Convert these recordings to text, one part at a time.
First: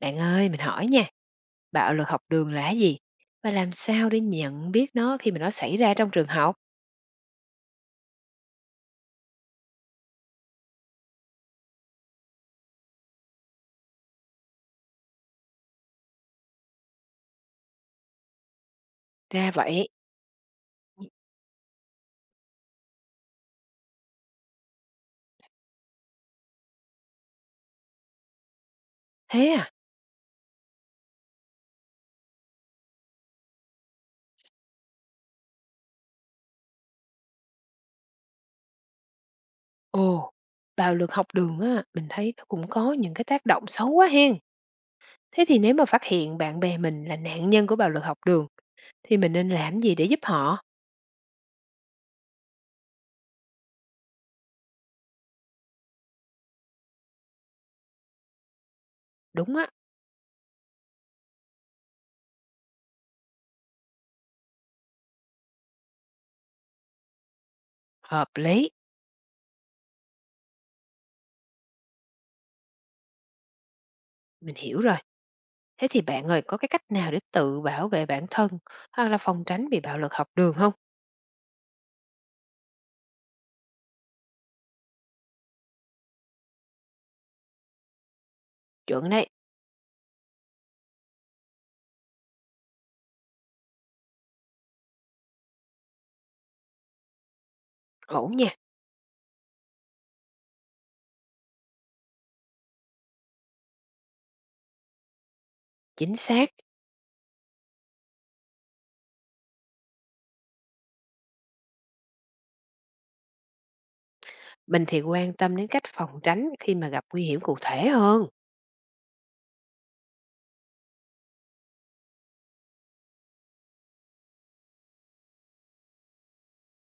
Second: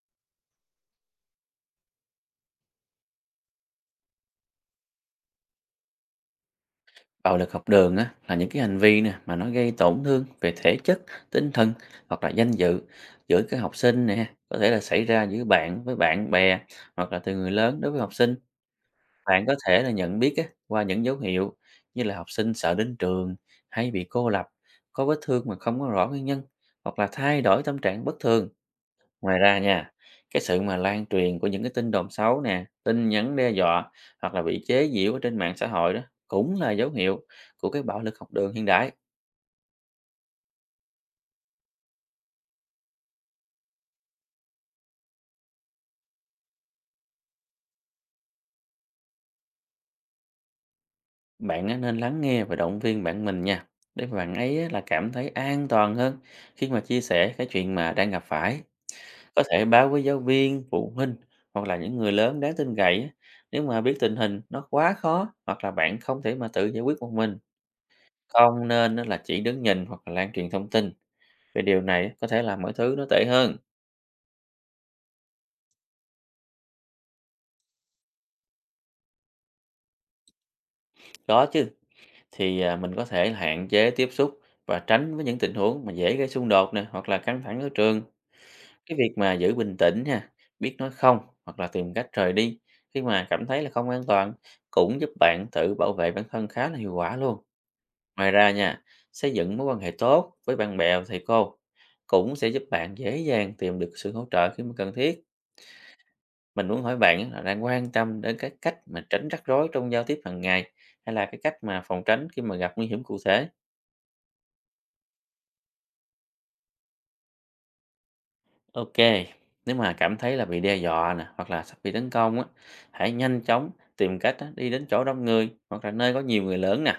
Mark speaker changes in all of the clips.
Speaker 1: Bạn ơi, mình hỏi nha, bạo lực học đường là cái gì? Và làm sao để nhận biết nó khi mà nó xảy ra trong trường học?
Speaker 2: Bạo lực học đường á, là những cái hành vi nè mà nó gây tổn thương về thể chất, tinh thần hoặc là danh dự giữa các học sinh nè, có thể là xảy ra giữa bạn với bạn bè hoặc là từ người lớn đối với học sinh. Bạn
Speaker 1: Ra
Speaker 2: có thể
Speaker 1: vậy.
Speaker 2: là nhận biết á, qua những dấu hiệu như là học sinh sợ đến trường hay bị cô lập, có vết thương mà không có rõ nguyên nhân hoặc là thay đổi tâm trạng bất thường. Ngoài
Speaker 1: Thế
Speaker 2: ra
Speaker 1: à?
Speaker 2: nha, cái sự mà lan truyền của những cái tin đồn xấu nè, tin nhắn đe dọa hoặc là bị chế giễu ở trên mạng xã hội đó cũng là dấu hiệu của cái bạo lực học đường hiện đại.
Speaker 1: Ồ, bạo lực học đường á, mình thấy nó cũng có những cái tác động xấu quá hen. Thế thì nếu mà phát hiện bạn bè mình là nạn nhân của bạo lực học đường, thì mình nên làm gì để giúp họ?
Speaker 2: Bạn á, nên lắng nghe và động viên bạn mình nha, để mà bạn ấy á, là cảm thấy an toàn hơn khi mà chia sẻ cái chuyện mà đang gặp phải. Có
Speaker 1: Đúng
Speaker 2: thể
Speaker 1: á,
Speaker 2: báo với giáo viên, phụ huynh hoặc là những người lớn đáng tin cậy á, nếu mà biết tình hình nó quá khó hoặc là bạn không thể mà tự giải quyết một mình.
Speaker 1: hợp
Speaker 2: Không
Speaker 1: lý.
Speaker 2: nên á, là chỉ đứng nhìn hoặc là lan truyền thông tin về điều này, có thể làm mọi thứ nó tệ hơn.
Speaker 1: Mình hiểu rồi. Thế thì bạn ơi, có cái cách nào để tự bảo vệ bản thân hoặc là phòng tránh bị bạo lực học đường không?
Speaker 2: Có chứ. Mình có thể hạn chế tiếp xúc và tránh với những tình huống mà dễ gây xung đột nè hoặc là căng thẳng ở trường. Cái
Speaker 1: Chuẩn
Speaker 2: việc
Speaker 1: đấy,
Speaker 2: mà giữ bình tĩnh ha, biết nói không hoặc là tìm cách rời đi khi mà cảm thấy là không an toàn cũng giúp bạn tự bảo vệ bản thân khá là hiệu quả luôn. Ngoài
Speaker 1: ổn nha,
Speaker 2: ra nha, xây dựng mối quan hệ tốt với bạn bè và thầy cô cũng sẽ giúp bạn dễ dàng tìm được sự hỗ trợ khi mà cần thiết.
Speaker 1: chính xác.
Speaker 2: Mình muốn hỏi bạn á, là đang quan tâm đến cái cách mà tránh rắc rối trong giao tiếp hàng ngày hay là cái cách mà phòng tránh khi mà gặp nguy hiểm cụ thể?
Speaker 1: Mình thì quan tâm đến cách phòng tránh khi mà gặp nguy hiểm cụ thể hơn.
Speaker 2: Ok, nếu mà cảm thấy là bị đe dọa nè hoặc là sắp bị tấn công á, hãy nhanh chóng tìm cách á, đi đến chỗ đông người hoặc là nơi có nhiều người lớn nè.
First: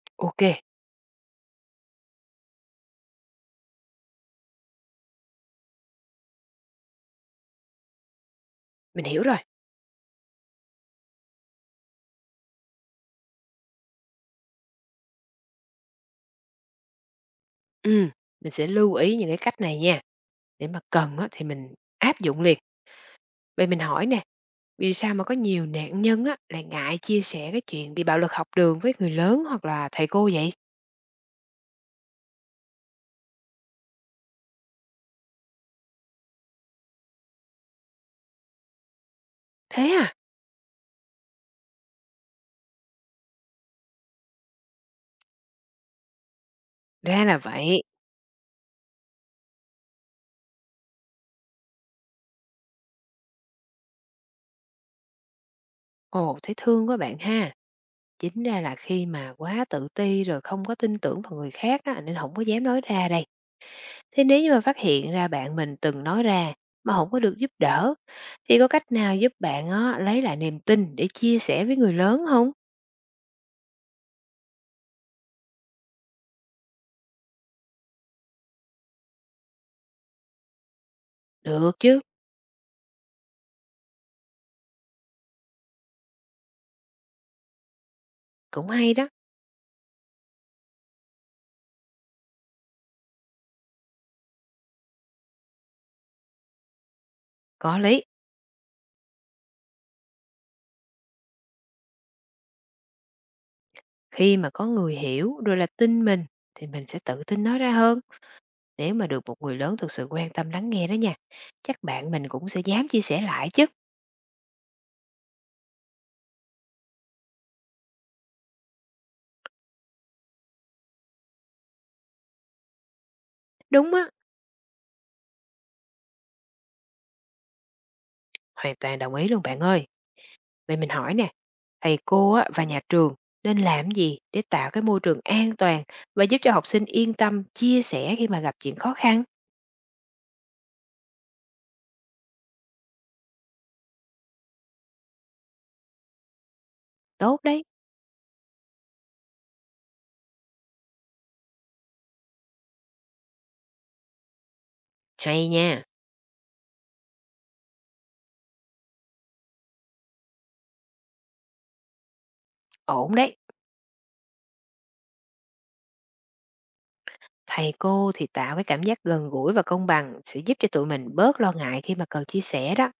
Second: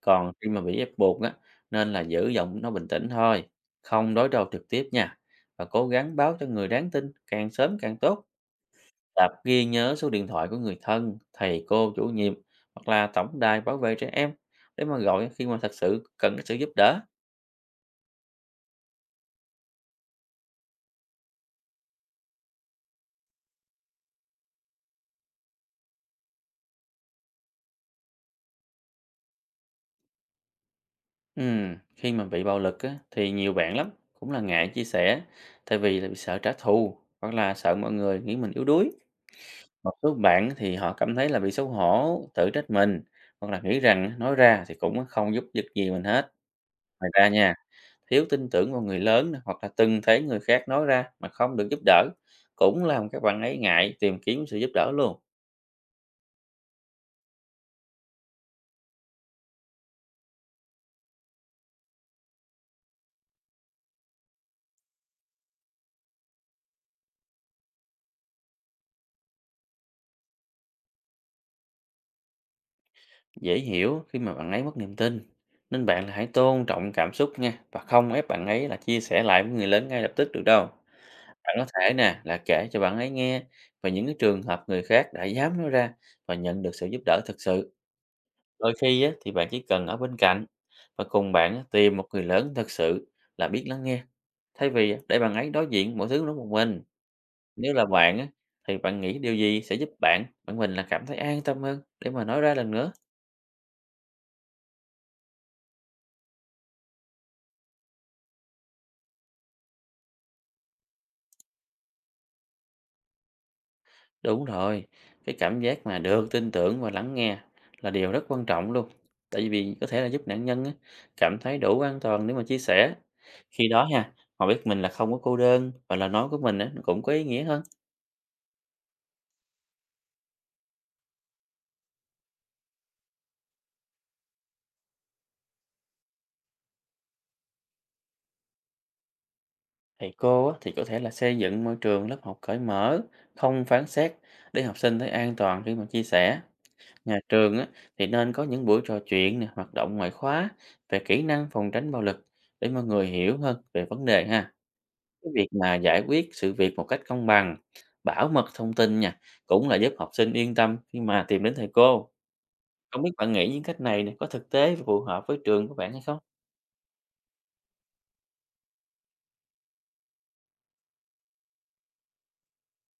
Speaker 2: Còn
Speaker 1: OK,
Speaker 2: khi mà bị ép buộc á, nên là giữ giọng nó bình tĩnh thôi, không đối đầu trực tiếp nha và cố gắng báo cho người đáng tin càng sớm càng tốt.
Speaker 1: mình hiểu
Speaker 2: Tập
Speaker 1: rồi.
Speaker 2: ghi nhớ số điện thoại của người thân, thầy cô, chủ nhiệm hoặc là tổng đài bảo vệ trẻ em để mà gọi khi mà thật sự cần cái sự giúp đỡ.
Speaker 1: Ừm, mình sẽ lưu ý những cái cách này nha, để mà cần á thì mình áp dụng liền. Vậy mình hỏi nè, vì sao mà có nhiều nạn nhân á lại ngại chia sẻ cái chuyện bị bạo lực học đường với người lớn hoặc là thầy cô vậy?
Speaker 2: Khi mà bị bạo lực á, thì nhiều bạn lắm cũng là ngại chia sẻ tại vì là bị sợ trả thù hoặc là sợ mọi người nghĩ mình yếu đuối.
Speaker 1: Thế
Speaker 2: Một
Speaker 1: à?
Speaker 2: số bạn thì họ cảm thấy là bị xấu hổ, tự trách mình hoặc là nghĩ rằng nói ra thì cũng không giúp được gì mình hết. Ngoài
Speaker 1: Ra
Speaker 2: ra
Speaker 1: là
Speaker 2: nha,
Speaker 1: vậy.
Speaker 2: thiếu tin tưởng vào người lớn nè, hoặc là từng thấy người khác nói ra mà không được giúp đỡ cũng làm các bạn ấy ngại tìm kiếm sự giúp đỡ luôn.
Speaker 1: Ồ, thấy thương quá bạn ha. Chính ra là khi mà quá tự ti rồi không có tin tưởng vào người khác á, nên không có dám nói ra đây. Thế nếu như mà phát hiện ra bạn mình từng nói ra mà không có được giúp đỡ, thì có cách nào giúp bạn á lấy lại niềm tin để chia sẻ với người lớn không?
Speaker 2: Dễ hiểu khi mà bạn ấy mất niềm tin, nên bạn là hãy tôn trọng cảm xúc nha và không ép bạn ấy là chia sẻ lại với người lớn ngay lập tức được đâu. Bạn có
Speaker 1: Được
Speaker 2: thể
Speaker 1: chứ,
Speaker 2: nè, là kể cho bạn ấy nghe về những cái trường hợp người khác đã dám nói ra và nhận được sự giúp đỡ thực sự.
Speaker 1: cũng
Speaker 2: Đôi
Speaker 1: hay
Speaker 2: khi
Speaker 1: đó,
Speaker 2: á, thì bạn chỉ cần ở bên cạnh và cùng bạn á, tìm một người lớn thật sự là biết lắng nghe, thay vì á, để bạn ấy đối diện mọi thứ đó một mình. Nếu
Speaker 1: có
Speaker 2: là
Speaker 1: lý.
Speaker 2: bạn á, thì bạn nghĩ điều gì sẽ giúp bạn, bạn mình là cảm thấy an tâm hơn để mà nói ra lần nữa?
Speaker 1: Khi mà có người hiểu rồi là tin mình thì mình sẽ tự tin nói ra hơn, nếu mà được một người lớn thực sự quan tâm lắng nghe đó nha. Chắc bạn mình cũng sẽ dám chia sẻ lại chứ.
Speaker 2: Đúng rồi, cái cảm giác mà được tin tưởng và lắng nghe là điều rất quan trọng luôn. Tại vì có thể là giúp nạn nhân á, cảm thấy đủ an toàn để mà chia sẻ. Khi đó
Speaker 1: Đúng á,
Speaker 2: nha, họ biết mình là không có cô đơn và lời nói của mình á, nó cũng có ý nghĩa hơn.
Speaker 1: hoàn toàn đồng ý luôn bạn ơi. Vậy mình hỏi nè, thầy cô á và nhà trường nên làm gì để tạo cái môi trường an toàn và giúp cho học sinh yên tâm chia sẻ khi mà gặp chuyện khó khăn?
Speaker 2: Thầy cô á, thì có thể là xây dựng môi trường lớp học cởi mở, không phán xét, để học sinh thấy an toàn khi mà chia sẻ. Nhà
Speaker 1: Tốt
Speaker 2: trường
Speaker 1: đấy,
Speaker 2: á, thì nên có những buổi trò chuyện, nè, hoạt động ngoại khóa về kỹ năng phòng tránh bạo lực để mọi người hiểu hơn về vấn đề ha. Cái việc
Speaker 1: hay
Speaker 2: mà
Speaker 1: nha,
Speaker 2: giải quyết sự việc một cách công bằng, bảo mật thông tin nha, cũng là giúp học sinh yên tâm khi mà tìm đến thầy cô. Không biết
Speaker 1: ổn
Speaker 2: bạn
Speaker 1: đấy.
Speaker 2: nghĩ những cách này nè, có thực tế và phù hợp với trường của bạn hay không?
Speaker 1: Thầy cô thì tạo cái cảm giác gần gũi và công bằng sẽ giúp cho tụi mình bớt lo ngại khi mà cần chia sẻ đó.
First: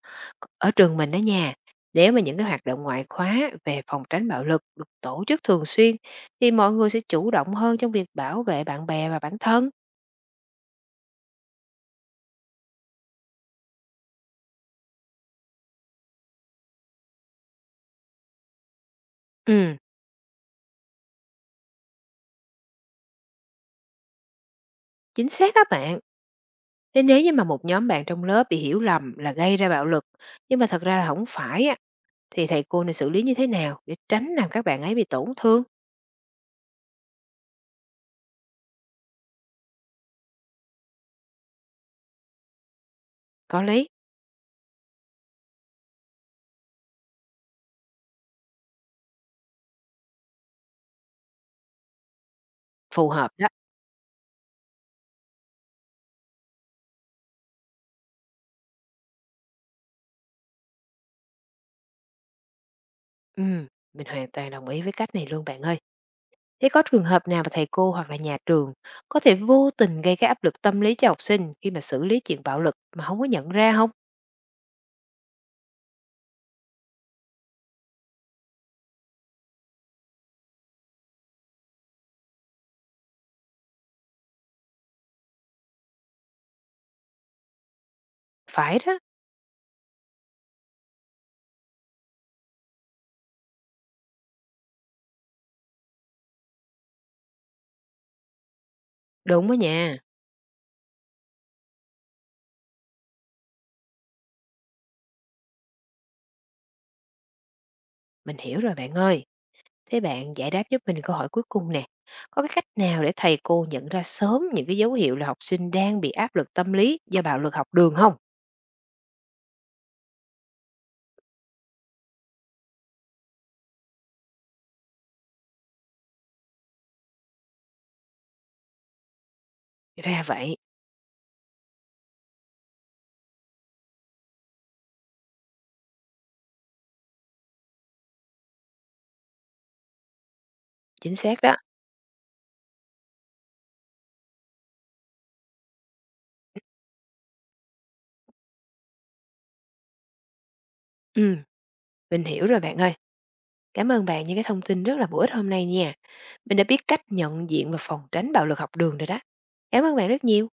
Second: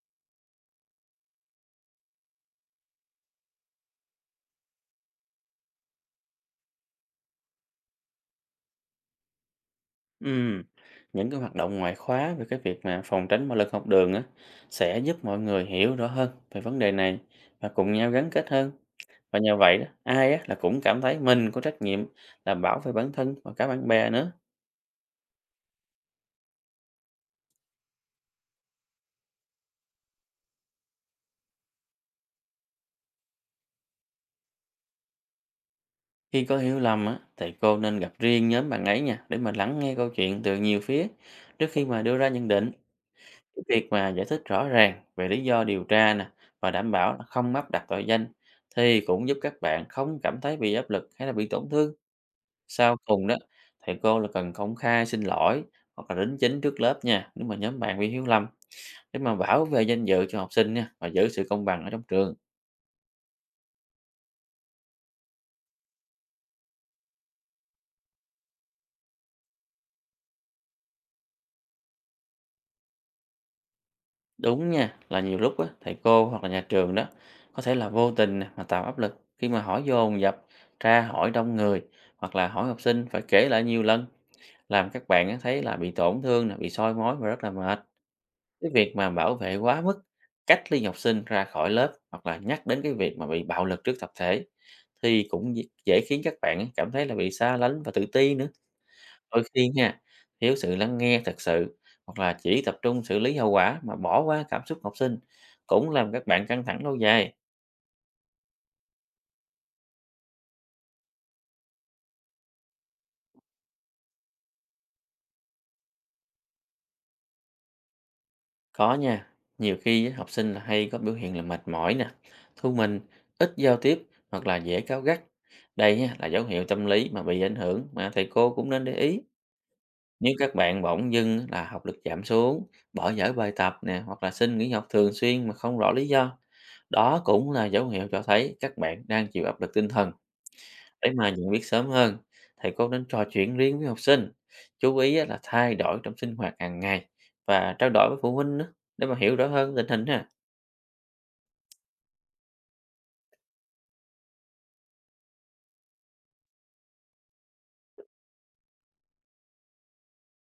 Speaker 1: Ở trường mình đó nha, nếu mà những cái hoạt động ngoại khóa về phòng tránh bạo lực được tổ chức thường xuyên thì mọi người sẽ chủ động hơn trong việc bảo vệ bạn bè và bản thân.
Speaker 2: Ừm, Những cái hoạt động ngoại khóa về cái việc mà phòng tránh bạo lực học đường á, sẽ giúp mọi người hiểu rõ hơn về vấn đề này và cùng nhau gắn kết hơn. Và nhờ
Speaker 1: Ừ,
Speaker 2: vậy đó, ai á, là cũng cảm thấy mình có trách nhiệm là bảo vệ bản thân và cả bạn bè nữa.
Speaker 1: chính xác các bạn. Thế nếu như mà một nhóm bạn trong lớp bị hiểu lầm là gây ra bạo lực, nhưng mà thật ra là không phải á, thì thầy cô nên xử lý như thế nào để tránh làm các bạn ấy bị tổn thương?
Speaker 2: Khi có hiểu lầm á, thầy cô nên gặp riêng nhóm bạn ấy nha, để mà lắng nghe câu chuyện từ nhiều phía trước khi mà đưa ra nhận định.
Speaker 1: Có
Speaker 2: Cái việc
Speaker 1: lý,
Speaker 2: mà giải thích rõ ràng về lý do điều tra nè và đảm bảo là không áp đặt tội danh thì cũng giúp các bạn không cảm thấy bị áp lực hay là bị tổn thương. Sau
Speaker 1: phù
Speaker 2: cùng
Speaker 1: hợp
Speaker 2: đó,
Speaker 1: đó.
Speaker 2: thầy cô là cần công khai xin lỗi hoặc là đính chính trước lớp nha, nếu mà nhóm bạn bị hiểu lầm, để mà bảo vệ danh dự cho học sinh nha và giữ sự công bằng ở trong trường.
Speaker 1: Ừm, mình hoàn toàn đồng ý với cách này luôn bạn ơi. Thế có trường hợp nào mà thầy cô hoặc là nhà trường có thể vô tình gây cái áp lực tâm lý cho học sinh khi mà xử lý chuyện bạo lực mà không có nhận ra không?
Speaker 2: Đúng nha, là nhiều lúc á, thầy cô hoặc là nhà trường đó có thể là vô tình nè, mà tạo áp lực khi mà hỏi dồn dập, tra hỏi đông người hoặc là hỏi học sinh phải kể lại nhiều lần, làm các bạn á, thấy là bị tổn thương, là bị soi mói và rất là mệt. Cái
Speaker 1: Phải
Speaker 2: việc
Speaker 1: đó,
Speaker 2: mà bảo vệ quá mức, cách ly học sinh ra khỏi lớp hoặc là nhắc đến cái việc mà bị bạo lực trước tập thể thì cũng dễ dễ khiến các bạn cảm thấy là bị xa lánh và tự ti nữa. Đôi
Speaker 1: đúng đó
Speaker 2: khi
Speaker 1: nha.
Speaker 2: nha, thiếu sự lắng nghe thật sự hoặc là chỉ tập trung xử lý hậu quả mà bỏ qua cảm xúc học sinh cũng làm các bạn căng thẳng lâu dài.
Speaker 1: Mình hiểu rồi bạn ơi. Thế bạn giải đáp giúp mình câu hỏi cuối cùng nè. Có cái cách nào để thầy cô nhận ra sớm những cái dấu hiệu là học sinh đang bị áp lực tâm lý do bạo lực học đường không?
Speaker 2: Có nha, nhiều khi á, học sinh là hay có biểu hiện là mệt mỏi nè, thu mình, ít giao tiếp hoặc là dễ cáu gắt. Đây á, là dấu hiệu tâm lý mà bị ảnh hưởng mà thầy cô cũng nên để ý.
Speaker 1: Ra
Speaker 2: Nếu các
Speaker 1: vậy,
Speaker 2: bạn bỗng dưng là học lực giảm xuống, bỏ dở bài tập nè hoặc là xin nghỉ học thường xuyên mà không rõ lý do, đó cũng là dấu hiệu cho thấy các bạn đang chịu áp lực tinh thần. Để
Speaker 1: chính
Speaker 2: mà
Speaker 1: xác
Speaker 2: nhận
Speaker 1: đó.
Speaker 2: biết sớm hơn, thầy cô nên trò chuyện riêng với học sinh, chú ý á, là thay đổi trong sinh hoạt hàng ngày và trao đổi với phụ huynh nữa để mà hiểu rõ hơn tình hình ha.
Speaker 1: Ừ, mình hiểu rồi bạn ơi. Cảm ơn bạn những cái thông tin rất là bổ ích hôm nay nha. Mình đã biết cách nhận diện và phòng tránh bạo lực học đường rồi đó. Cảm ơn bạn rất nhiều.